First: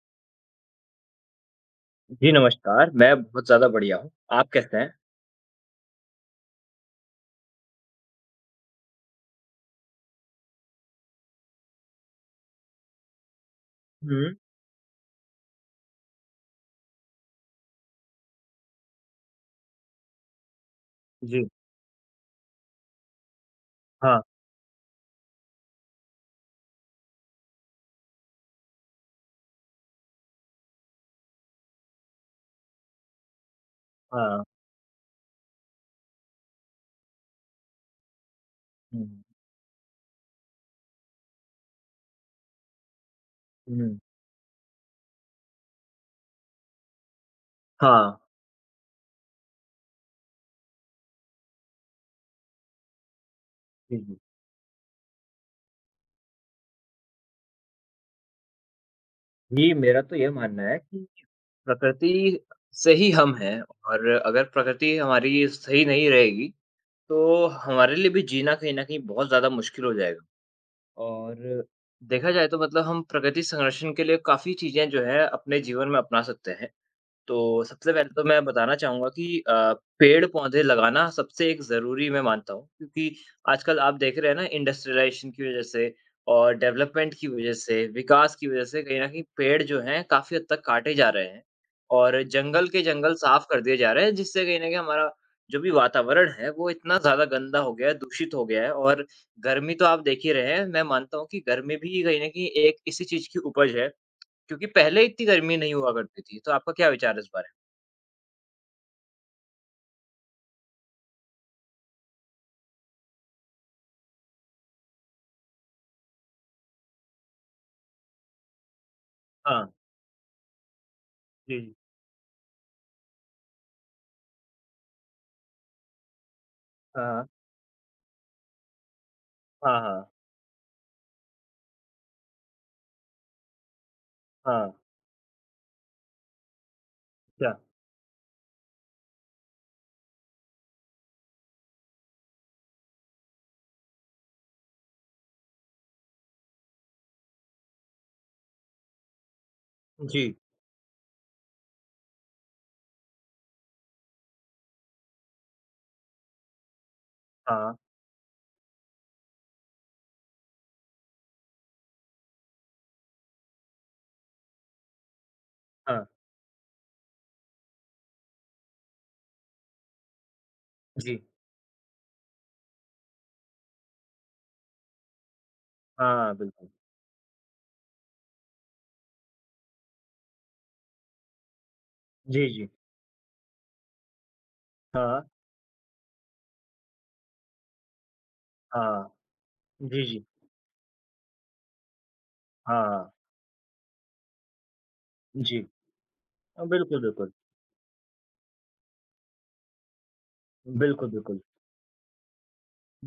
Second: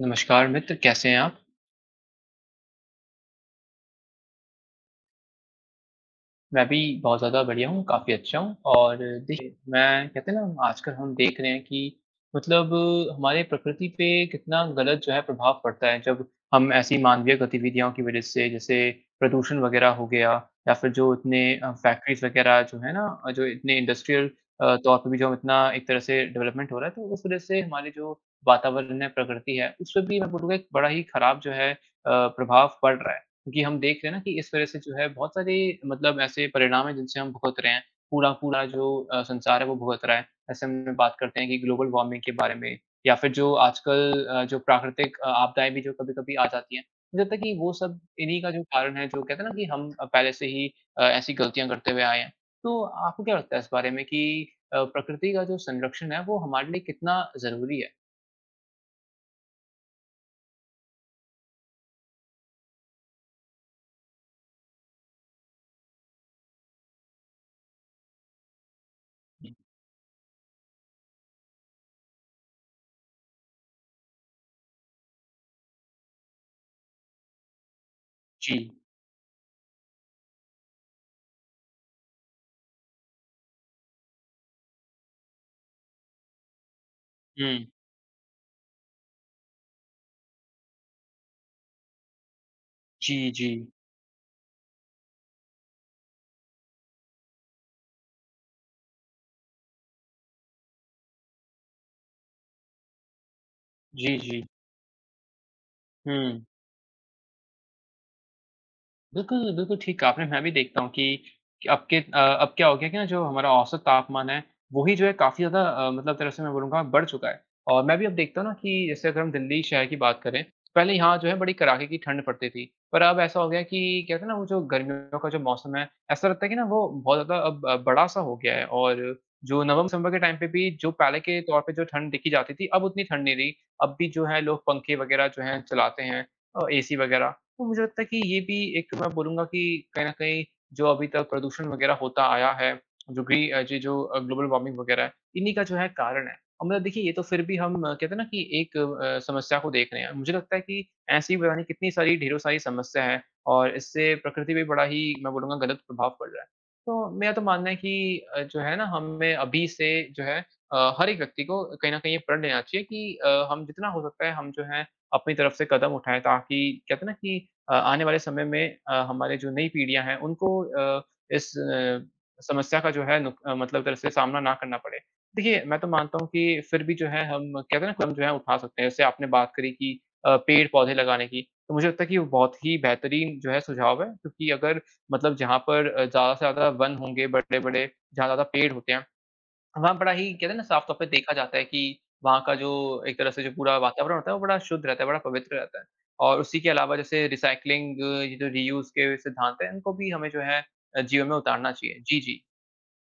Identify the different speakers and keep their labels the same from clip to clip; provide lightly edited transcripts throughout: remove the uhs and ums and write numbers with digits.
Speaker 1: नमस्कार मित्र, कैसे हैं आप?
Speaker 2: जी, नमस्कार। मैं बहुत ज़्यादा बढ़िया हूँ। आप कैसे हैं?
Speaker 1: मैं भी बहुत ज़्यादा बढ़िया हूँ, काफ़ी अच्छा हूँ और देखिए, मैं कहते हैं ना आजकल हम देख रहे हैं कि मतलब हमारे प्रकृति पे
Speaker 2: हुँ,
Speaker 1: कितना गलत जो है प्रभाव पड़ता है जब हम ऐसी मानवीय गतिविधियों की वजह से जैसे प्रदूषण वगैरह हो गया या फिर जो इतने
Speaker 2: जी।
Speaker 1: फैक्ट्रीज़ वगैरह जो है ना जो इतने
Speaker 2: हाँ,
Speaker 1: इंडस्ट्रियल तौर पे भी जो हम इतना एक तरह से डेवलपमेंट हो रहा है, तो उस वजह से हमारे जो वातावरण है, प्रकृति है, उस पे भी मैं बोलूँगा एक बड़ा ही खराब जो है प्रभाव पड़ रहा है। क्योंकि हम देख रहे हैं ना कि
Speaker 2: हाँ।
Speaker 1: इस वजह से जो है बहुत सारे मतलब ऐसे परिणाम हैं जिनसे हम भुगत रहे हैं। पूरा-पूरा जो
Speaker 2: हुँ,
Speaker 1: संसार है वो भुगत रहा है। ऐसे में बात करते हैं कि ग्लोबल वार्मिंग के बारे में या फिर जो
Speaker 2: हुँ।
Speaker 1: आजकल जो प्राकृतिक आपदाएँ भी जो कभी-कभी आ जाती हैं। मुझे लगता है कि वो सब
Speaker 2: हाँ,
Speaker 1: इन्हीं का जो कारण है जो कहते हैं ना कि हम पहले से ही ऐसी गलतियाँ करते हुए आए हैं। तो आपको क्या लगता है इस बारे
Speaker 2: जी,
Speaker 1: में
Speaker 2: जी।
Speaker 1: कि प्रकृति का जो संरक्षण है वो हमारे लिए कितना ज़रूरी है?
Speaker 2: जी, मेरा तो यह मानना है कि प्रकृति से ही हम हैं और अगर प्रकृति हमारी सही नहीं रहेगी, तो हमारे लिए भी जीना कहीं न कहीं बहुत ज़्यादा मुश्किल हो जाएगा। और देखा जाए तो मतलब हम प्रकृति संरक्षण के लिए काफ़ी चीज़ें जो हैं अपने जीवन में अपना सकते हैं। तो सबसे पहले तो मैं
Speaker 1: जी।
Speaker 2: बताना चाहूँगा कि पेड़-पौधे लगाना सबसे एक ज़रूरी मैं मानता हूँ, क्योंकि आजकल आप देख रहे हैं ना इंडस्ट्रियलाइज़ेशन की वज़ह से और डेवलपमेंट की वज़ह
Speaker 1: हुँ।
Speaker 2: से, विकास की वज़ह से कहीं न कहीं पेड़ जो हैं काफ़ी हद तक काटे जा रहे हैं और जंगल के जंगल
Speaker 1: जी,
Speaker 2: साफ़
Speaker 1: जी।
Speaker 2: कर दिए जा रहे हैं, जिससे कहीं न कहीं हमारा जो भी वातावरण है, वो इतना ज़्यादा गंदा हो गया है, दूषित हो गया है और गर्मी तो आप देख ही रहे हैं, मैं मानता हूँ कि गर्मी भी कहीं न कहीं एक इसी चीज़ की उपज है,
Speaker 1: जी, जी।
Speaker 2: क्योंकि पहले इतनी गर्मी नहीं हुआ करती थी।
Speaker 1: हुँ।
Speaker 2: तो आपका क्या विचार है इस बारे में?
Speaker 1: बिल्कुल, बिल्कुल ठीक कहा आपने। मैं भी देखता हूँ कि अब के अब क्या हो गया कि ना जो हमारा औसत तापमान है, वो ही जो है काफ़ी ज़्यादा मतलब तरह से मैं बोलूँगा बढ़ चुका है। और मैं भी अब देखता हूँ ना कि जैसे अगर हम दिल्ली
Speaker 2: हाँ,
Speaker 1: शहर की बात करें, पहले यहाँ जो है बड़ी
Speaker 2: जी, जी।
Speaker 1: कड़ाके की ठंड पड़ती थी। पर अब ऐसा हो गया कि कहते हैं ना वो जो गर्मियों का जो मौसम है, ऐसा लगता है कि ना वो
Speaker 2: हाँ,
Speaker 1: बहुत ज़्यादा अब बड़ा-सा हो गया है और जो
Speaker 2: हाँ, हाँ,
Speaker 1: नवम्बर-दिसम्बर के टाइम पे भी जो पहले के तौर पे जो ठंड दिखी जाती थी, अब उतनी ठंड नहीं रही। अब भी जो है लोग
Speaker 2: हाँ,
Speaker 1: पंखे वगैरह जो हैं चलाते हैं एसी वगैरह।
Speaker 2: क्या?
Speaker 1: तो मुझे लगता है कि ये भी एक मैं बोलूँगा कि कहीं न कहीं जो अभी तक प्रदूषण वग़ैरह होता आया है, जो भी ये जो ग्लोबल वार्मिंग वग़ैरह है, इन्हीं का जो है कारण है। और मतलब देखिए ये तो फिर भी हम कहते हैं ना कि एक समस्या को देख रहे हैं।
Speaker 2: जी,
Speaker 1: मुझे लगता है कि ऐसी पता नहीं कितनी सारी ढेरों सारी समस्या है और इससे प्रकृति पे बड़ा ही मैं बोलूँगा गलत प्रभाव पड़ रहा है। तो मेरा तो मानना
Speaker 2: हाँ,
Speaker 1: है कि जो है ना हमें अभी से जो है हर एक व्यक्ति को कहीं न कहीं ये प्रण लेना चाहिए कि हम जितना हो सकता है हम जो है अपनी तरफ से कदम
Speaker 2: हाँ,
Speaker 1: उठाएँ ताकि कहते हैं ना कि आने वाले समय में हमारे जो नई पीढ़ियाँ हैं उनको
Speaker 2: जी,
Speaker 1: इस समस्या का जो है मतलब तरह से सामना ना करना पड़े। देखिए, मैं तो मानता हूँ
Speaker 2: हाँ,
Speaker 1: कि
Speaker 2: बिल्कुल।
Speaker 1: फिर भी जो है हम कहते हैं ना कदम जो है उठा सकते हैं। जैसे आपने बात करी कि पेड़-पौधे लगाने की, तो मुझे लगता है कि वो
Speaker 2: जी,
Speaker 1: बहुत
Speaker 2: जी,
Speaker 1: ही बेहतरीन जो है सुझाव है क्योंकि अगर
Speaker 2: हाँ,
Speaker 1: मतलब जहाँ पर ज़्यादा से ज़्यादा वन होंगे बड़े-बड़े, जहाँ ज़्यादा पेड़ होते हैं
Speaker 2: हाँ,
Speaker 1: वहाँ
Speaker 2: जी,
Speaker 1: बड़ा
Speaker 2: जी,
Speaker 1: ही कहते हैं ना साफ तौर पे देखा जाता है कि वहाँ का जो
Speaker 2: हाँ,
Speaker 1: एक तरह से जो पूरा वातावरण होता है वो बड़ा शुद्ध रहता है, बड़ा पवित्र
Speaker 2: जी।
Speaker 1: रहता है। और उसी के अलावा
Speaker 2: बिल्कुल,
Speaker 1: जैसे
Speaker 2: बिल्कुल।
Speaker 1: रिसाइक्लिंग ये जो रीयूज़ के सिद्धांत हैं इनको भी हमें जो है
Speaker 2: बिल्कुल,
Speaker 1: जीवन में
Speaker 2: बिल्कुल।
Speaker 1: उतारना चाहिए। जी, जी।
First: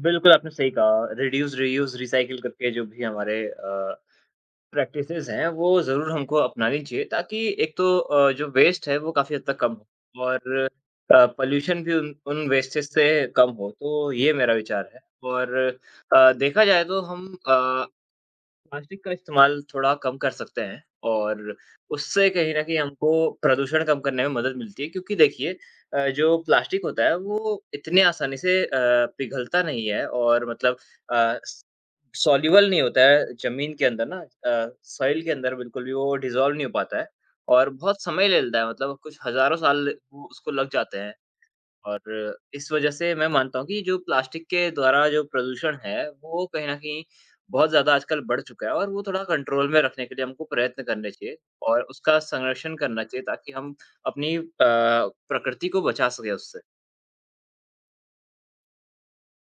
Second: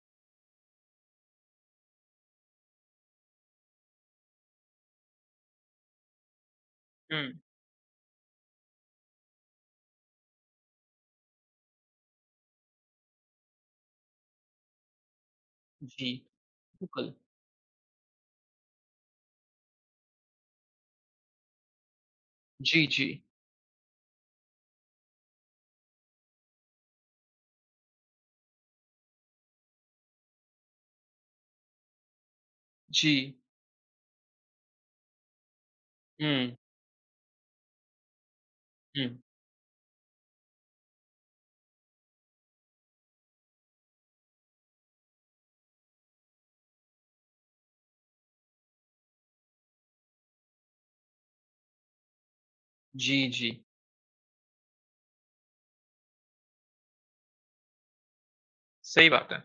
Speaker 2: बिल्कुल, आपने सही कहा। रिड्यूस, रीयूज़, रीसाइकिल करके जो भी हमारे प्रैक्टिसेज़ हैं, वो ज़रूर हमको अपनानी चाहिए
Speaker 1: हुँ,
Speaker 2: ताकि एक तो जो वेस्ट है, वो काफ़ी हद तक कम हो और पॉल्यूशन भी उन उन वेस्टेज़ से कम हो। तो ये मेरा विचार है और
Speaker 1: जी,
Speaker 2: देखा जाए तो
Speaker 1: बिल्कुल।
Speaker 2: हम प्लास्टिक का इस्तेमाल थोड़ा कम कर सकते हैं और उससे कहीं न कहीं
Speaker 1: जी, जी।
Speaker 2: हमको प्रदूषण कम करने में मदद मिलती है क्योंकि देखिए जो प्लास्टिक होता है वो इतने आसानी से पिघलता नहीं है और मतलब अ, स सॉल्युबल नहीं होता है
Speaker 1: जी।
Speaker 2: ज़मीन के अंदर ना सॉइल के अंदर बिल्कुल भी वो डिसॉल्व
Speaker 1: हुँ,
Speaker 2: नहीं हो पाता है और बहुत समय ले लेता है मतलब
Speaker 1: हुँ।
Speaker 2: कुछ हज़ारों साल वो उसको लग जाते हैं। और इस वजह से मैं मानता हूँ कि जो प्लास्टिक के द्वारा जो प्रदूषण है, वो कहीं न कहीं बहुत ज़्यादा आजकल बढ़ चुका है और वो थोड़ा कंट्रोल में रखने के लिए हमको प्रयत्न करने चाहिए और उसका संरक्षण करना चाहिए
Speaker 1: जी,
Speaker 2: ताकि
Speaker 1: जी।
Speaker 2: हम अपनी प्रकृति को बचा सकें उससे।
Speaker 1: सही बात है।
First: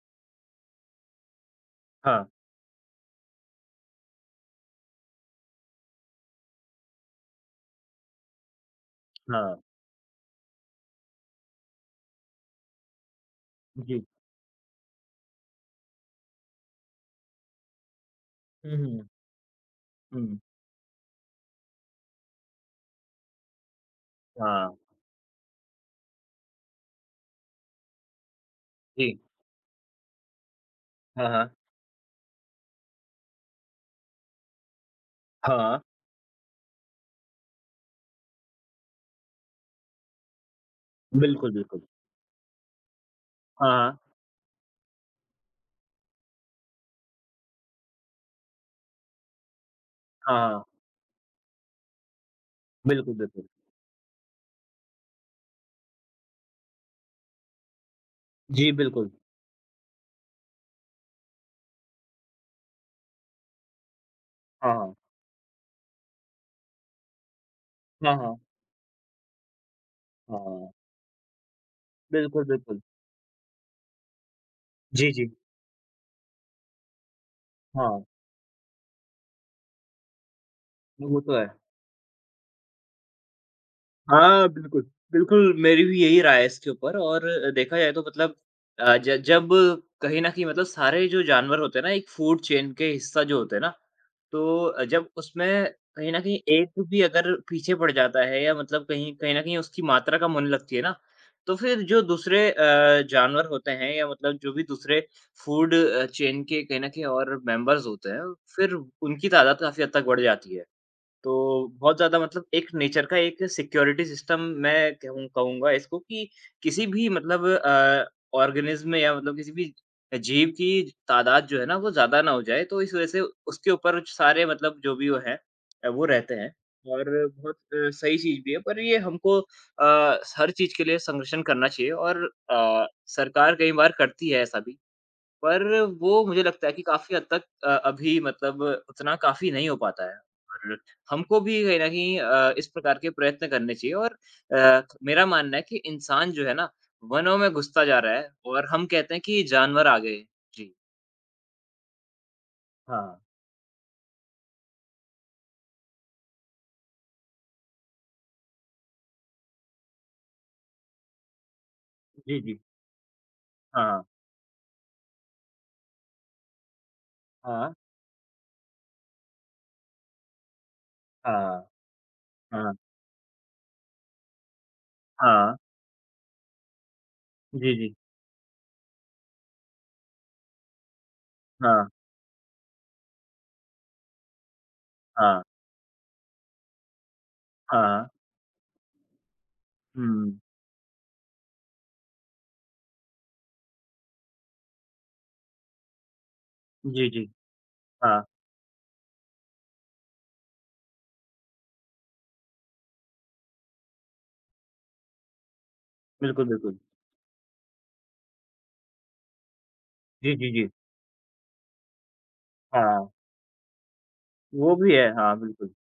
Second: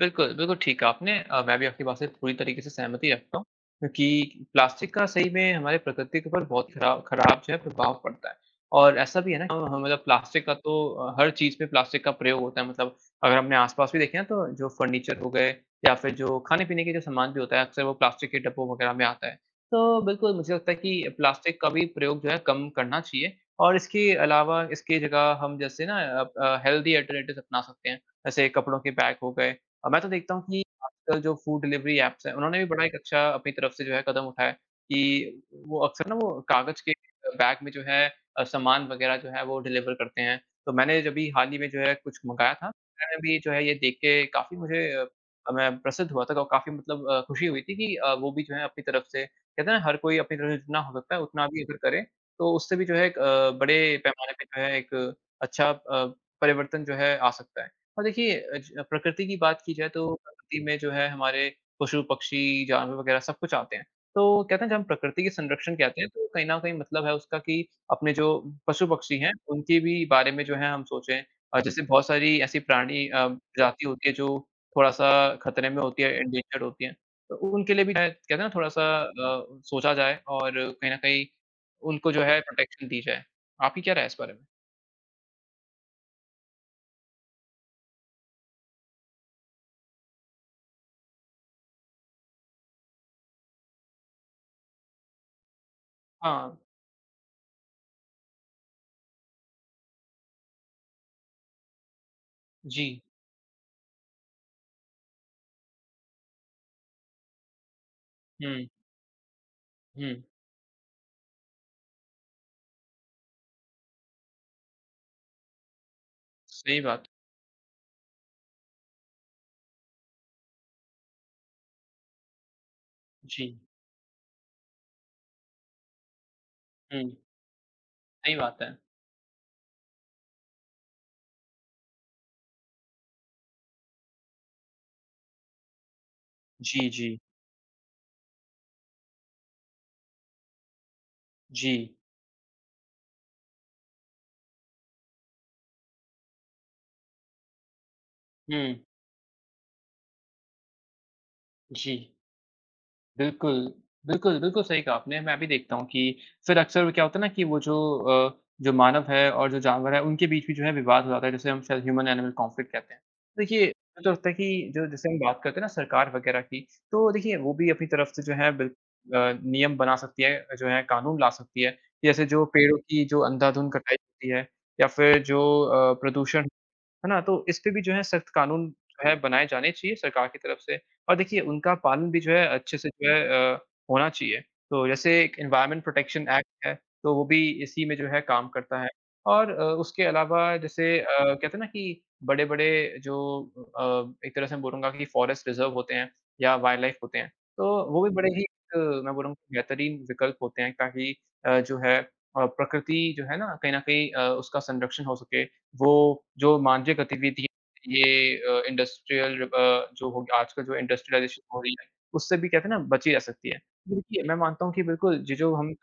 Speaker 1: बिल्कुल, बिल्कुल ठीक कहा आपने मैं भी आपकी बात से
Speaker 2: हाँ,
Speaker 1: पूरी तरीके से सहमति रखता हूँ, क्योंकि प्लास्टिक का सही में हमारे प्रकृति के ऊपर बहुत खराब खराब जो है प्रभाव पड़ता है। और ऐसा भी है ना
Speaker 2: हाँ,
Speaker 1: हाँ, हाँ, मतलब प्लास्टिक का तो हर चीज़ में प्लास्टिक का प्रयोग होता है मतलब अगर अपने आस-पास भी
Speaker 2: जी।
Speaker 1: देखें ना तो जो फर्नीचर हो गए या फिर जो खाने-पीने के जो सामान भी होता है अक्सर वो प्लास्टिक के डब्बों
Speaker 2: हुँ,
Speaker 1: वगैरह में
Speaker 2: हुँ,
Speaker 1: आता है। तो बिल्कुल
Speaker 2: हुँ,
Speaker 1: मुझे लगता है कि प्लास्टिक का भी प्रयोग जो है कम करना चाहिए और इसके अलावा
Speaker 2: हाँ,
Speaker 1: इसकी जगह हम जैसे ना हेल्दी अल्टरनेटिव्स अपना सकते हैं। जैसे कपड़ों के बैग
Speaker 2: जी,
Speaker 1: हो गए मैं तो देखता हूँ कि आजकल
Speaker 2: हाँ,
Speaker 1: जो
Speaker 2: हाँ,
Speaker 1: फूड डिलीवरी ऐप्स हैं, उन्होंने भी बड़ा एक अच्छा अपनी तरफ से जो है कदम उठाया है कि
Speaker 2: हाँ,
Speaker 1: वो अक्सर ना वो कागज़ के बैग में जो है सामान वग़ैरह जो है वो डिलीवर करते हैं। तो मैंने जब भी हाल
Speaker 2: बिल्कुल,
Speaker 1: ही में जो
Speaker 2: बिल्कुल।
Speaker 1: है कुछ मँगाया था, मैंने भी जो है
Speaker 2: हाँ,
Speaker 1: ये
Speaker 2: हाँ,
Speaker 1: देख के काफ़ी मैं प्रसन्न हुआ था और काफ़ी मतलब खुशी हुई थी कि वो भी जो है अपनी तरफ से कहते हैं ना हर कोई
Speaker 2: हाँ,
Speaker 1: अपनी तरफ से
Speaker 2: हाँ,
Speaker 1: जितना हो सकता है उतना भी अगर करे, तो उससे भी जो है
Speaker 2: बिल्कुल,
Speaker 1: एक
Speaker 2: बिल्कुल।
Speaker 1: बड़े पैमाने पे जो है एक अच्छा परिवर्तन जो है आ सकता है। और देखिए अ,
Speaker 2: जी,
Speaker 1: ज
Speaker 2: बिल्कुल।
Speaker 1: प्रकृति की बात की जाए तो प्रकृति में जो है हमारे पशु-पक्षी, जानवर वगैरह सब कुछ आते हैं। तो कहते हैं जब हम
Speaker 2: हाँ,
Speaker 1: प्रकृति के संरक्षण कहते हैं तो कहीं न कहीं मतलब है उसका कि अपने
Speaker 2: हाँ,
Speaker 1: जो
Speaker 2: हाँ,
Speaker 1: पशु-पक्षी हैं उनके भी बारे
Speaker 2: हाँ,
Speaker 1: में जो है
Speaker 2: हाँ,
Speaker 1: हम सोचें। और जैसे बहुत सारी
Speaker 2: बिल्कुल,
Speaker 1: ऐसी
Speaker 2: बिल्कुल।
Speaker 1: प्रजाति होती है जो थोड़ा-सा
Speaker 2: जी, जी,
Speaker 1: खतरे में होती है, एंडेंजर्ड होती हैं। तो उनके लिए भी
Speaker 2: हाँ,
Speaker 1: शायद कहते हैं ना थोड़ा-सा सोचा जाए और कहीं न
Speaker 2: वो
Speaker 1: कहीं
Speaker 2: तो है।
Speaker 1: उनको जो है प्रोटेक्शन दी जाए। आपकी क्या राय है इस बारे में?
Speaker 2: हाँ, बिल्कुल। बिल्कुल, मेरी भी यही राय है इसके ऊपर और देखा जाए तो मतलब अ, ज जब कहीं न कहीं मतलब सारे जो जानवर होते हैं ना, एक फूड चेन के हिस्सा जो होते हैं ना, तो जब उसमें कहीं न कहीं
Speaker 1: हाँ।
Speaker 2: एक भी अगर पीछे पड़ जाता है या मतलब कहीं कहीं न कहीं उसकी मात्रा कम होने लगती है ना, तो फिर जो दूसरे
Speaker 1: जी।
Speaker 2: जानवर होते हैं या मतलब जो भी दूसरे फूड चेन के कहीं न कहीं और मेंबर्स होते हैं,
Speaker 1: हुँ,
Speaker 2: फिर उनकी तादाद काफ़ी हद तक
Speaker 1: हुँ।
Speaker 2: बढ़ जाती है। तो बहुत ज़्यादा मतलब एक नेचर का एक सिक्योरिटी सिस्टम मैं कहूँगा इसको कि
Speaker 1: सही
Speaker 2: किसी भी
Speaker 1: बात।
Speaker 2: मतलब ऑर्गेनिज़्म या मतलब किसी भी जीव की तादाद जो है ना, वो ज़्यादा ना हो जाए, तो इस वज़ह से
Speaker 1: जी,
Speaker 2: उसके ऊपर सारे मतलब जो भी वो हैं वो रहते हैं
Speaker 1: हुँ,
Speaker 2: और बहुत सही
Speaker 1: सही
Speaker 2: चीज़ भी है।
Speaker 1: बात है।
Speaker 2: पर ये हमको हर चीज़ के लिए संरक्षण करना चाहिए और सरकार कई बार करती है ऐसा भी। पर वो मुझे लगता है कि
Speaker 1: जी,
Speaker 2: काफ़ी
Speaker 1: जी,
Speaker 2: हद तक अभी मतलब उतना काफ़ी नहीं हो पाता है और हमको भी कहीं न
Speaker 1: जी,
Speaker 2: कहीं इस प्रकार के प्रयत्न करने चाहिए और मेरा मानना है कि इंसान जो है ना, वनों में घुसता जा रहा है
Speaker 1: हुँ,
Speaker 2: और हम कहते हैं कि जानवर आ गए। जी।
Speaker 1: जी,
Speaker 2: हाँ।
Speaker 1: बिल्कुल, बिल्कुल, बिल्कुल सही कहा आपने। मैं भी देखता हूँ कि फिर अक्सर क्या होता है ना कि वो जो मानव है और जो जानवर है, उनके बीच भी जो है विवाद हो जाता है, जिसे हम शायद ह्यूमन एनिमल
Speaker 2: जी, जी।
Speaker 1: कॉन्फ्लिक्ट कहते हैं। तो देखिए,
Speaker 2: हाँ,
Speaker 1: मुझे तो लगता है कि जो जैसे हम बात करते हैं ना सरकार वगैरह की, तो देखिए वो भी
Speaker 2: हाँ,
Speaker 1: अपनी तरफ से जो है अ, नियम बना सकती है, जो है कानून ला सकती
Speaker 2: हाँ,
Speaker 1: है। जैसे जो
Speaker 2: हाँ,
Speaker 1: पेड़ों की जो अंधाधुंध कटाई होती है या फिर जो
Speaker 2: हाँ।
Speaker 1: प्रदूषण है ना? तो इस पे
Speaker 2: जी,
Speaker 1: भी
Speaker 2: जी।
Speaker 1: जो है सख्त कानून जो है बनाए जाने चाहिए सरकार की तरफ से और देखिए उनका
Speaker 2: हाँ,
Speaker 1: पालन भी जो है अच्छे से जो है होना चाहिए। तो जैसे एक
Speaker 2: हाँ,
Speaker 1: एनवायरनमेंट प्रोटेक्शन एक्ट है, तो वो भी इसी में
Speaker 2: हाँ।
Speaker 1: जो है काम करता है और उसके
Speaker 2: हुँ।
Speaker 1: अलावा जैसे कहते हैं ना कि बड़े-बड़े जो एक तरह से मैं बोलूँगा कि फॉरेस्ट रिज़र्व होते हैं या वाइल्ड लाइफ
Speaker 2: जी,
Speaker 1: होते
Speaker 2: जी।
Speaker 1: हैं, तो वो भी
Speaker 2: हाँ,
Speaker 1: बड़े ही मैं बोलूँगा बेहतरीन विकल्प होते हैं ताकि जो है प्रकृति जो है ना, कहीं न कहीं उसका संरक्षण हो सके वो
Speaker 2: बिल्कुल,
Speaker 1: जो
Speaker 2: बिल्कुल।
Speaker 1: मानवीय गतिविधि ये इंडस्ट्रियल जो हो
Speaker 2: जी,
Speaker 1: गया
Speaker 2: जी,
Speaker 1: आजकल
Speaker 2: जी।
Speaker 1: जो इंडस्ट्रियलाइज़ेशन हो रही है, उससे भी कहते हैं ना
Speaker 2: हाँ,
Speaker 1: बची जा सकती है। देखिए, मैं मानता हूँ
Speaker 2: वो
Speaker 1: कि
Speaker 2: भी है।
Speaker 1: बिल्कुल ये
Speaker 2: हाँ,
Speaker 1: जो
Speaker 2: बिल्कुल।
Speaker 1: हम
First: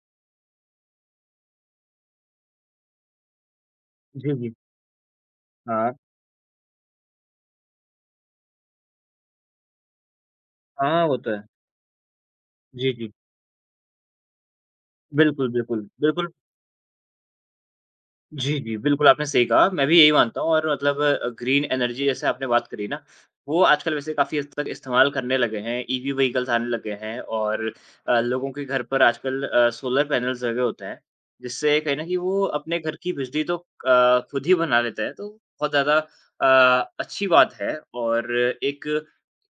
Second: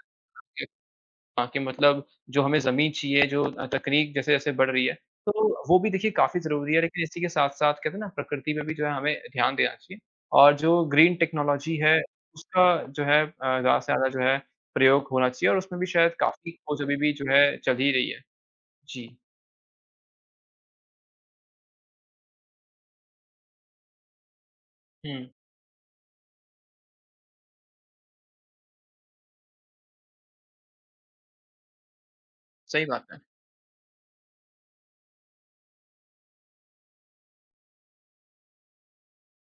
Speaker 1: हाँ, कि मतलब जो हमें ज़मीन चाहिए, जो तकनीक
Speaker 2: जी,
Speaker 1: जैसे-जैसे
Speaker 2: जी।
Speaker 1: बढ़ रही है, तो वो भी
Speaker 2: हाँ।
Speaker 1: देखिए काफ़ी ज़रूरी है, लेकिन इसी के साथ-साथ कहते हैं ना प्रकृति पे भी जो है हमें ध्यान देना चाहिए और जो
Speaker 2: हाँ,
Speaker 1: ग्रीन
Speaker 2: वो तो है।
Speaker 1: टेक्नोलॉजी है, उसका
Speaker 2: जी,
Speaker 1: जो
Speaker 2: जी।
Speaker 1: है ज़्यादा से ज़्यादा जो है प्रयोग होना
Speaker 2: बिल्कुल,
Speaker 1: चाहिए और उसमें
Speaker 2: बिल्कुल।
Speaker 1: भी शायद
Speaker 2: बिल्कुल,
Speaker 1: काफ़ी खोज अभी भी जो है चल ही रही है।
Speaker 2: जी, जी, बिल्कुल
Speaker 1: जी।
Speaker 2: आपने सही कहा। मैं भी यही मानता हूँ और मतलब ग्रीन एनर्जी जैसे आपने बात करी ना, वो आजकल वैसे काफ़ी हद तक इस्तेमाल
Speaker 1: हुँ,
Speaker 2: करने लगे हैं। ईवी व्हीकल्स आने लगे हैं और लोगों के घर पर आजकल सोलर पैनल्स लगे होते हैं, जिससे कहीं न कहीं वो अपने
Speaker 1: सही
Speaker 2: घर
Speaker 1: बात
Speaker 2: की
Speaker 1: है।
Speaker 2: बिजली तो खुद ही बना लेते हैं, तो बहुत ज़्यादा अच्छी बात है और एक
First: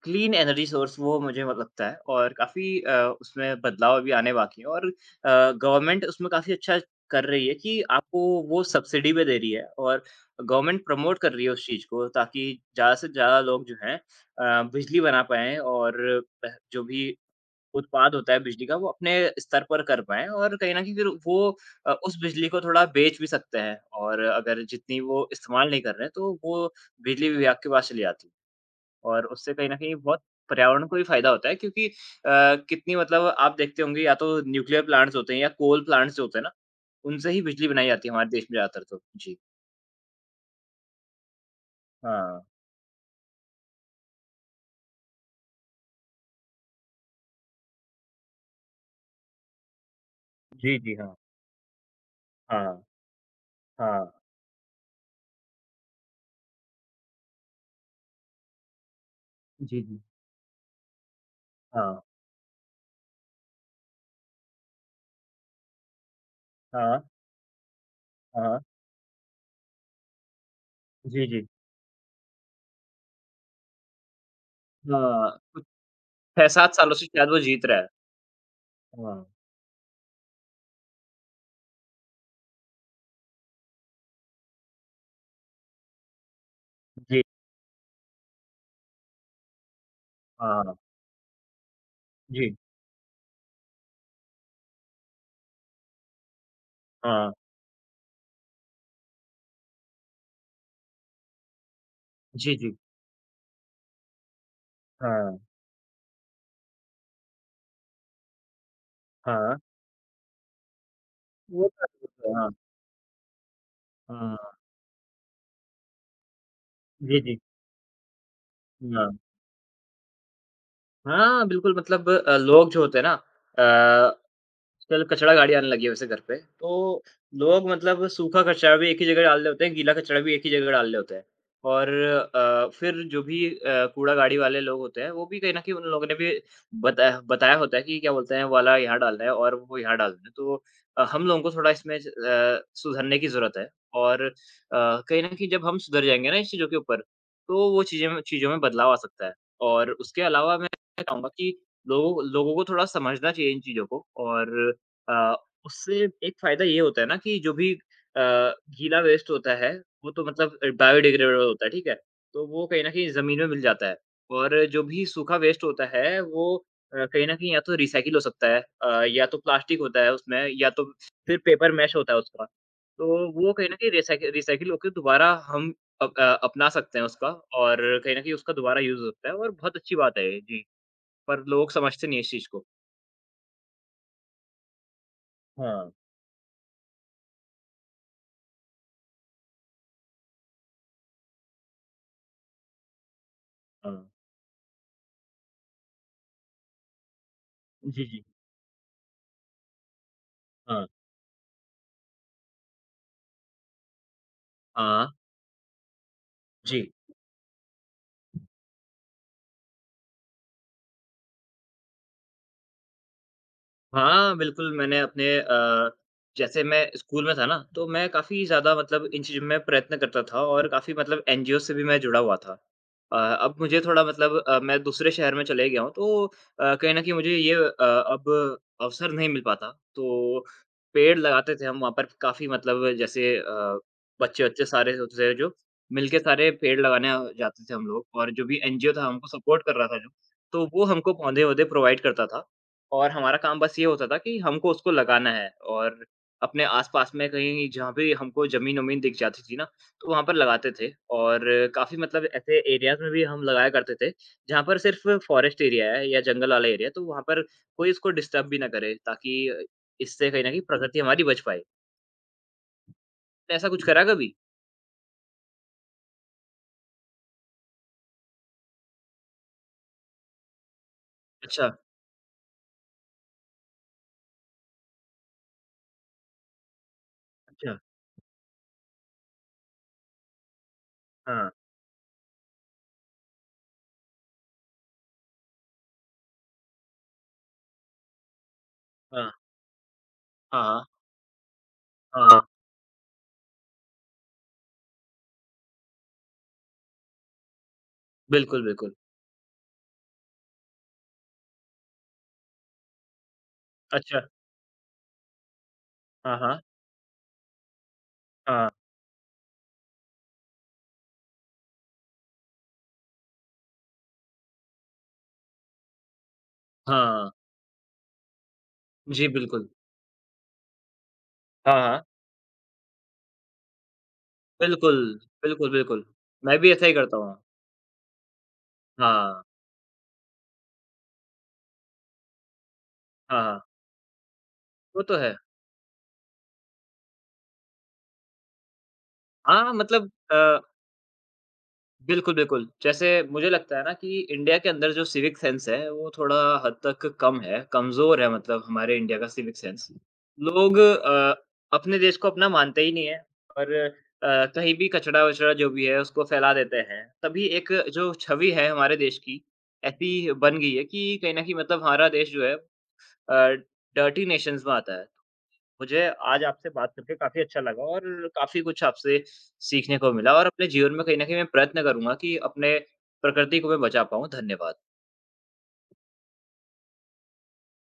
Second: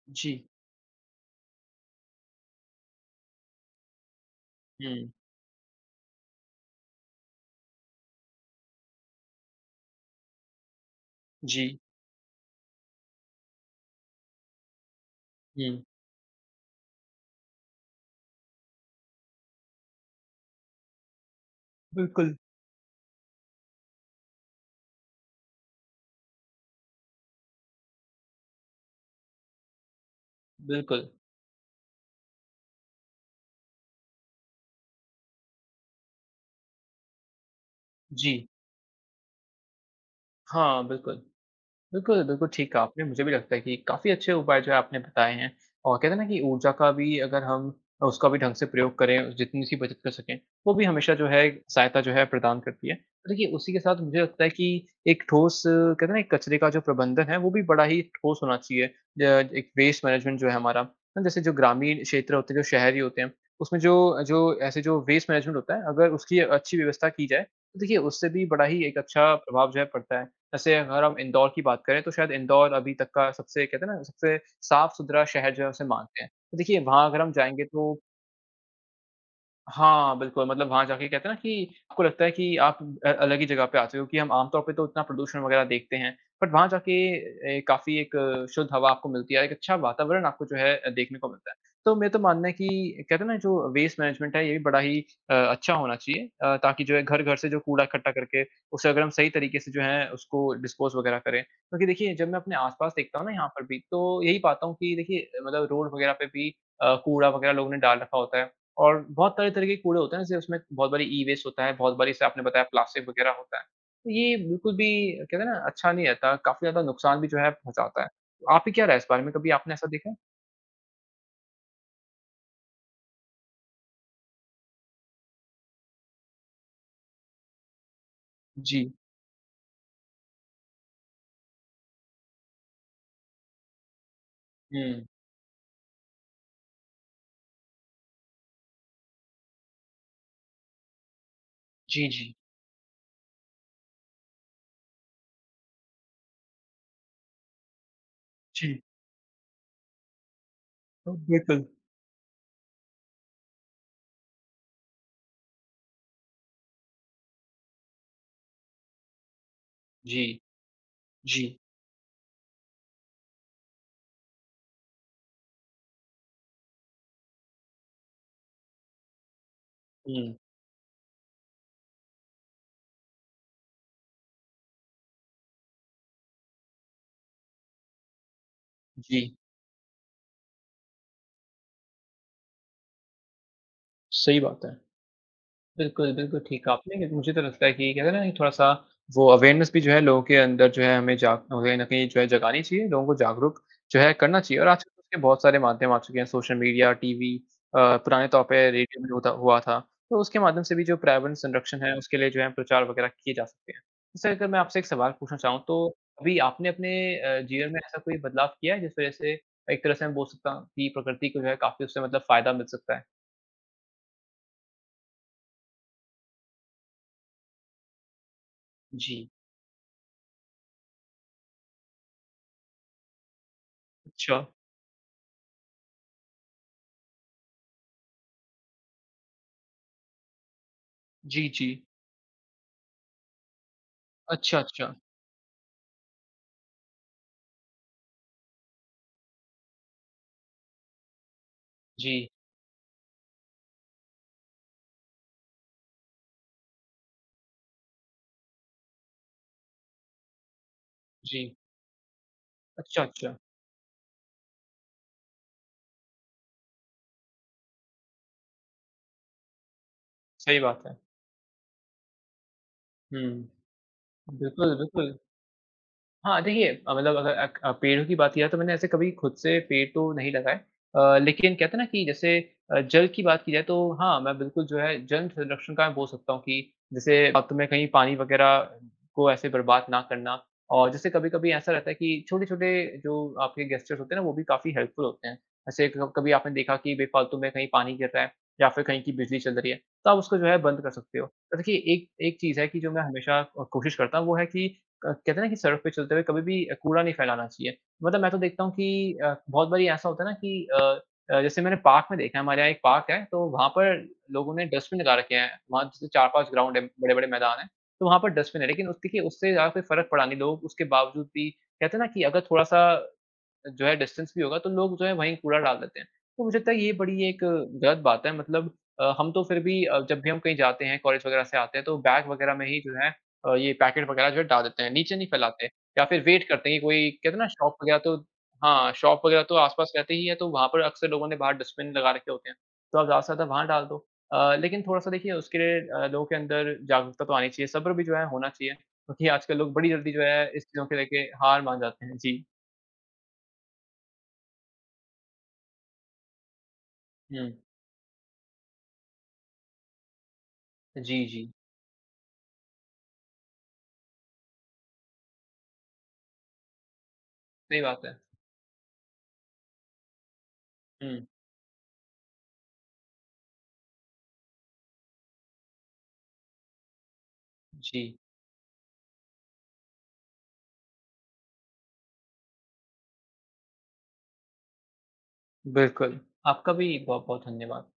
Speaker 2: क्लीन
Speaker 1: जी।
Speaker 2: एनर्जी सोर्स वो मुझे म लगता है और काफ़ी उसमें बदलाव अभी आने बाकी हैं और
Speaker 1: हुँ,
Speaker 2: गवर्नमेंट उसमें काफ़ी अच्छा कर रही है कि आपको वो सब्सिडी पे दे रही है और गवर्नमेंट प्रमोट कर रही है उस
Speaker 1: जी।
Speaker 2: चीज़ को ताकि ज़्यादा से ज़्यादा लोग जो हैं बिजली बना पाएँ
Speaker 1: हुँ,
Speaker 2: और पह जो भी उत्पाद होता है बिजली का वो अपने स्तर पर कर पाएँ और कहीं न कहीं फिर वो उस
Speaker 1: बिल्कुल,
Speaker 2: बिजली को थोड़ा बेच भी सकते हैं और अगर जितनी वो इस्तेमाल नहीं कर रहे हैं तो वो बिजली विभाग के पास चली जाती है और उससे कहीं न कहीं बहुत पर्यावरण को भी
Speaker 1: बिल्कुल।
Speaker 2: फ़ायदा होता है क्योंकि कितनी मतलब आप देखते होंगे या तो न्यूक्लियर प्लांट्स होते हैं या कोल प्लांट्स जो होते हैं ना उनसे ही बिजली बनाई जाती है हमारे
Speaker 1: जी।
Speaker 2: देश में ज़्यादातर तो। जी।
Speaker 1: हाँ, बिल्कुल। बिल्कुल,
Speaker 2: हाँ।
Speaker 1: बिल्कुल ठीक कहा आपने। मुझे भी लगता है कि काफ़ी अच्छे उपाय जो है आपने बताए हैं और कहते हैं ना कि ऊर्जा का भी अगर हम उसका भी ढंग से प्रयोग करें, जितनी सी बचत कर सकें, वो
Speaker 2: जी,
Speaker 1: भी
Speaker 2: जी,
Speaker 1: हमेशा
Speaker 2: हाँ।
Speaker 1: जो है सहायता जो है प्रदान
Speaker 2: हाँ,
Speaker 1: करती है। तो देखिए उसी के साथ
Speaker 2: हाँ।
Speaker 1: मुझे लगता है कि एक ठोस कहते हैं ना एक कचरे का जो प्रबंधन है वो भी बड़ा ही ठोस होना चाहिए। ज एक
Speaker 2: जी, जी।
Speaker 1: वेस्ट मैनेजमेंट जो है हमारा, ना जैसे जो
Speaker 2: हाँ,
Speaker 1: ग्रामीण क्षेत्र होते हैं, जो शहरी होते हैं, उसमें जो जो ऐसे जो वेस्ट मैनेजमेंट होता है, अगर उसकी अच्छी
Speaker 2: हाँ,
Speaker 1: व्यवस्था की जाए, तो देखिए उससे भी
Speaker 2: हाँ।
Speaker 1: बड़ा ही एक अच्छा प्रभाव जो है पड़ता है। जैसे अगर हम
Speaker 2: जी, जी।
Speaker 1: इंदौर की बात करें तो शायद इंदौर अभी तक का सबसे कहते हैं ना सबसे साफ-सुथरा
Speaker 2: हाँ,
Speaker 1: शहर
Speaker 2: कुछ
Speaker 1: जो है उसे मानते हैं। तो
Speaker 2: 6-7
Speaker 1: देखिए
Speaker 2: सालों से
Speaker 1: वहाँ अगर
Speaker 2: शायद
Speaker 1: हम
Speaker 2: वो
Speaker 1: जाएँगे
Speaker 2: जीत रहा है।
Speaker 1: तो
Speaker 2: हाँ।
Speaker 1: हाँ, बिल्कुल, मतलब वहाँ जाके कहते हैं ना कि आपको लगता है कि आप अलग ही जगह पे आते हो क्योंकि हम आम तौर पे तो इतना प्रदूषण वगैरह देखते हैं। बट वहाँ जाके
Speaker 2: जी।
Speaker 1: काफ़ी एक शुद्ध हवा आपको मिलती है, एक अच्छा वातावरण आपको जो
Speaker 2: हाँ।
Speaker 1: है देखने को मिलता है। तो मेरा तो मानना है
Speaker 2: जी।
Speaker 1: कि कहते हैं ना जो वेस्ट मैनेजमेंट है ये भी बड़ा ही अच्छा होना चाहिए ताकि जो है
Speaker 2: हाँ।
Speaker 1: घर-घर से जो कूड़ा इकट्ठा करके उसे अगर हम सही तरीके से जो है उसको डिस्पोज़ वगैरह करें। क्योंकि देखिए जब मैं
Speaker 2: जी,
Speaker 1: अपने
Speaker 2: जी।
Speaker 1: आस-पास देखता हूँ ना यहाँ पर भी तो यही पाता हूँ कि देखिए
Speaker 2: हाँ,
Speaker 1: मतलब रोड वगैरह पे भी कूड़ा वगैरह लोगों ने डाल रखा होता है। और बहुत तरह
Speaker 2: हाँ।
Speaker 1: तरह के कूड़े होते हैं, जैसे उसमें बहुत बारी ई-वेस्ट होता
Speaker 2: वो
Speaker 1: है,
Speaker 2: तो है,
Speaker 1: बहुत
Speaker 2: वो
Speaker 1: बारी जैसे
Speaker 2: तो
Speaker 1: आपने
Speaker 2: है।
Speaker 1: बताया प्लास्टिक वगैरह होता है। तो
Speaker 2: हाँ,
Speaker 1: ये
Speaker 2: हाँ।
Speaker 1: बिल्कुल भी कहते हैं ना अच्छा नहीं रहता, काफ़ी ज़्यादा
Speaker 2: जी,
Speaker 1: नुकसान भी जो
Speaker 2: जी।
Speaker 1: है पहुँचाता है। आपकी क्या राय है इस
Speaker 2: हाँ।
Speaker 1: बारे में, कभी आपने ऐसा देखा है?
Speaker 2: हाँ, बिल्कुल मतलब लोग जो होते हैं ना अ आजकल कचरा गाड़ी आने लगी है वैसे घर पे। तो लोग मतलब सूखा कचरा भी
Speaker 1: जी।
Speaker 2: एक ही जगह डाल रहे होते हैं, गीला कचरा भी एक ही जगह डाल रहे होते हैं। और फिर जो भी कूड़ा गाड़ी वाले लोग होते
Speaker 1: हुँ।
Speaker 2: हैं, वो भी कहीं न कहीं उन लोगों ने भी बताया बताया होता है कि क्या बोलते हैं, वाला यहाँ डालना है और वो यहाँ डालना है। तो हम लोगों को थोड़ा इसमें
Speaker 1: जी, जी।
Speaker 2: सुधरने की ज़रूरत है और कहीं न कहीं जब हम सुधर जाएँगे ना इन चीज़ों के ऊपर, तो वो चीज़ें में चीज़ों में
Speaker 1: जी।
Speaker 2: बदलाव आ सकता है। और उसके अलावा मैं
Speaker 1: तो
Speaker 2: कहूँगा कि
Speaker 1: बिल्कुल।
Speaker 2: लोगों लोगों को थोड़ा समझना चाहिए इन चीज़ों को और अ, उससे एक फ़ायदा ये होता है ना कि जो भी गीला वेस्ट होता है, वो तो
Speaker 1: जी।
Speaker 2: मतलब
Speaker 1: जी।
Speaker 2: बायोडिग्रेडेबल होता है, ठीक है? तो वो कहीं न कहीं ज़मीन में मिल जाता है और जो भी सूखा वेस्ट होता है, वो कहीं न कहीं या तो रिसाइकिल हो सकता है या तो प्लास्टिक होता है
Speaker 1: हुँ।
Speaker 2: उसमें या तो फिर पेपर मैश होता है उसका। तो वो कहीं न कहीं रिसाइकिल रिसाइकिल होके दोबारा हम अपना सकते हैं उसका और कहीं न कहीं उसका दोबारा यूज़ हो
Speaker 1: जी।
Speaker 2: सकता है और बहुत अच्छी बात है ये। जी, पर लोग समझते नहीं है इस चीज़ को।
Speaker 1: सही बात है।
Speaker 2: हाँ,
Speaker 1: बिल्कुल, बिल्कुल ठीक कहा आपने लेकिन मुझे तो लगता है कि कहते हैं ना कि थोड़ा-सा वो अवेयरनेस भी जो है लोगों के अंदर जो है हमें जाग कहीं न कहीं जो है जगानी चाहिए, लोगों को जागरूक
Speaker 2: हाँ।
Speaker 1: जो है करना चाहिए और आजकल तो उसके बहुत सारे माध्यम आ चुके हैं, सोशल मीडिया, टीवी
Speaker 2: जी, जी।
Speaker 1: पुराने तौर पे रेडियो में होता हुआ था। तो उसके माध्यम से भी
Speaker 2: हाँ।
Speaker 1: जो पर्यावरण संरक्षण है, उसके लिए जो है प्रचार वगैरह किए जा सकते हैं। जैसे अगर मैं आपसे एक
Speaker 2: हाँ,
Speaker 1: सवाल पूछना चाहूँ तो अभी आपने
Speaker 2: जी।
Speaker 1: अपने जीवन में ऐसा कोई बदलाव किया है जिस वज़ह से एक तरह से मैं बोल सकता हूँ कि प्रकृति को जो है काफ़ी उससे मतलब फ़ायदा मिल सकता है?
Speaker 2: हाँ, बिल्कुल मैंने अपने जैसे मैं स्कूल में था ना, तो मैं काफ़ी ज़्यादा मतलब इन
Speaker 1: जी।
Speaker 2: चीज़ों में प्रयत्न करता था और काफ़ी मतलब एनजीओ से भी मैं जुड़ा हुआ था। अब मुझे थोड़ा मतलब
Speaker 1: अच्छा।
Speaker 2: मैं दूसरे शहर में चले गया हूँ तो कहीं न कहीं मुझे ये अब अवसर नहीं मिल पाता। तो पेड़
Speaker 1: जी,
Speaker 2: लगाते थे
Speaker 1: जी।
Speaker 2: हम वहाँ पर काफ़ी मतलब जैसे
Speaker 1: अच्छा,
Speaker 2: बच्चे-वच्चे
Speaker 1: अच्छा।
Speaker 2: सारे होते थे जो, मिल के सारे पेड़ लगाने जाते थे हम लोग और जो भी एनजीओ था हमको सपोर्ट कर रहा था जो, तो वो हमको पौधे-वौधे प्रोवाइड करता
Speaker 1: जी,
Speaker 2: था। और हमारा काम बस ये होता था कि हमको उसको लगाना है और अपने आस-पास में कहीं जहाँ पे हमको ज़मीन-वमीन दिख जाती थी ना, तो वहाँ पर लगाते थे और
Speaker 1: जी।
Speaker 2: काफ़ी मतलब ऐसे एरियाज़
Speaker 1: अच्छा,
Speaker 2: में भी
Speaker 1: अच्छा।
Speaker 2: हम लगाया करते थे, जहाँ पर सिर्फ़ फ़ॉरेस्ट एरिया है या जंगल वाला एरिया है, तो वहाँ पर कोई इसको डिस्टर्ब भी ना करे ताकि इससे कहीं न
Speaker 1: सही
Speaker 2: कहीं
Speaker 1: बात है।
Speaker 2: प्रकृति हमारी बच पाए। तो ऐसा
Speaker 1: हुँ।
Speaker 2: कुछ करा कभी?
Speaker 1: बिल्कुल, बिल्कुल। हाँ, देखिए मतलब अगर पेड़ों की बात किया तो मैंने ऐसे कभी खुद से पेड़ तो नहीं लगाए। लेकिन
Speaker 2: अच्छा,
Speaker 1: कहते हैं ना कि जैसे जल की बात की जाए तो हाँ, मैं बिल्कुल जो है जल संरक्षण का मैं बोल सकता हूँ कि जैसे रात में
Speaker 2: अच्छा।
Speaker 1: कहीं पानी वग़ैरह को ऐसे बर्बाद ना करना और जैसे
Speaker 2: हाँ,
Speaker 1: कभी-कभी ऐसा रहता है कि छोटे-छोटे जो आपके गेस्चर्स होते हैं ना, वो भी काफ़ी हेल्पफुल होते हैं। जैसे क कभी आपने देखा कि बेफ़ालतू में कहीं पानी गिर रहा है या फिर कहीं की
Speaker 2: हाँ।
Speaker 1: बिजली चल रही है, तो आप उसको जो है
Speaker 2: हाँ,
Speaker 1: बंद
Speaker 2: हाँ।
Speaker 1: कर सकते हो। तो देखिए एक एक
Speaker 2: हाँ,
Speaker 1: चीज़ है कि जो मैं हमेशा कोशिश करता हूँ वो है कि क कहते हैं ना कि सड़क पे चलते हुए कभी भी कूड़ा नहीं फैलाना चाहिए। मतलब मैं तो
Speaker 2: बिल्कुल,
Speaker 1: देखता हूँ
Speaker 2: बिल्कुल।
Speaker 1: कि बहुत बारी ऐसा होता है ना कि जैसे मैंने पार्क में देखा है, हमारे यहाँ एक पार्क है, तो वहाँ पर
Speaker 2: अच्छा।
Speaker 1: लोगों ने डस्टबिन लगा रखे हैं। वहाँ जैसे
Speaker 2: हाँ,
Speaker 1: 4-5
Speaker 2: हाँ।
Speaker 1: ग्राउंड है, बड़े-बड़े मैदान हैं, तो वहाँ पर डस्टबिन है। लेकिन उस देखिए उससे ज़्यादा कोई फ़र्क पड़ा नहीं। लोग उसके बावजूद भी कहते हैं ना कि अगर थोड़ा-सा जो है डिस्टेंस भी होगा तो लोग जो है वहीं कूड़ा डाल देते हैं। तो मुझे लगता है ये
Speaker 2: हाँ,
Speaker 1: बड़ी
Speaker 2: हाँ।
Speaker 1: एक गलत बात है मतलब
Speaker 2: जी,
Speaker 1: हम तो फिर
Speaker 2: बिल्कुल।
Speaker 1: भी जब भी हम कहीं जाते हैं कॉलेज वगैरह से
Speaker 2: हाँ,
Speaker 1: आते हैं तो
Speaker 2: हाँ।
Speaker 1: बैग वगैरह में ही जो है ये पैकेट वगैरह जो है डाल देते हैं,
Speaker 2: बिल्कुल,
Speaker 1: नीचे नहीं फैलाते
Speaker 2: बिल्कुल, बिल्कुल।
Speaker 1: या फिर वेट
Speaker 2: मैं
Speaker 1: करते
Speaker 2: भी
Speaker 1: हैं
Speaker 2: ऐसा
Speaker 1: कि
Speaker 2: ही
Speaker 1: कोई
Speaker 2: करता
Speaker 1: कहते
Speaker 2: हूँ।
Speaker 1: हैं ना शॉप वगैरह तो हाँ, शॉप
Speaker 2: हाँ,
Speaker 1: वगैरह तो आस-पास रहती ही है तो वहाँ पर अक्सर लोगों ने बाहर डस्टबिन लगा रखे होते हैं। तो आप ज़्यादा से
Speaker 2: हाँ,
Speaker 1: ज़्यादा
Speaker 2: हाँ,
Speaker 1: वहाँ डाल दो। लेकिन
Speaker 2: वो
Speaker 1: थोड़ा-सा
Speaker 2: तो
Speaker 1: देखिए
Speaker 2: है।
Speaker 1: उसके लिए लोगों के अंदर जागरूकता तो आनी चाहिए, सब्र भी जो है होना चाहिए क्योंकि आजकल
Speaker 2: हाँ,
Speaker 1: लोग बड़ी
Speaker 2: मतलब
Speaker 1: जल्दी जो है इस चीज़ों को लेके हार मान जाते हैं।
Speaker 2: बिल्कुल,
Speaker 1: जी।
Speaker 2: बिल्कुल। जैसे मुझे लगता है ना कि इंडिया के अंदर जो सिविक सेंस है, वो थोड़ा हद तक कम
Speaker 1: हुँ।
Speaker 2: है, कमज़ोर है मतलब हमारे इंडिया का सिविक सेंस। लोग
Speaker 1: जी, जी।
Speaker 2: अपने देश को अपना मानते ही नहीं है और कहीं भी कचरा-वचरा जो भी है, उसको फैला देते हैं। तभी एक
Speaker 1: सही बात
Speaker 2: जो
Speaker 1: है।
Speaker 2: छवि है हमारे देश की, ऐसी बन गई है कि
Speaker 1: हुँ,
Speaker 2: कहीं न कहीं मतलब हमारा देश जो है अ, डर्टी नेशंस में आता है। मुझे आज आपसे बात करके काफ़ी अच्छा लगा और
Speaker 1: जी,
Speaker 2: काफ़ी कुछ आपसे सीखने को मिला और अपने जीवन में कहीं न कहीं मैं प्रयत्न करूँगा कि अपने प्रकृति को मैं बचा पाऊँ। धन्यवाद।
Speaker 1: बिल्कुल। आपका भी बहुत-बहुत धन्यवाद।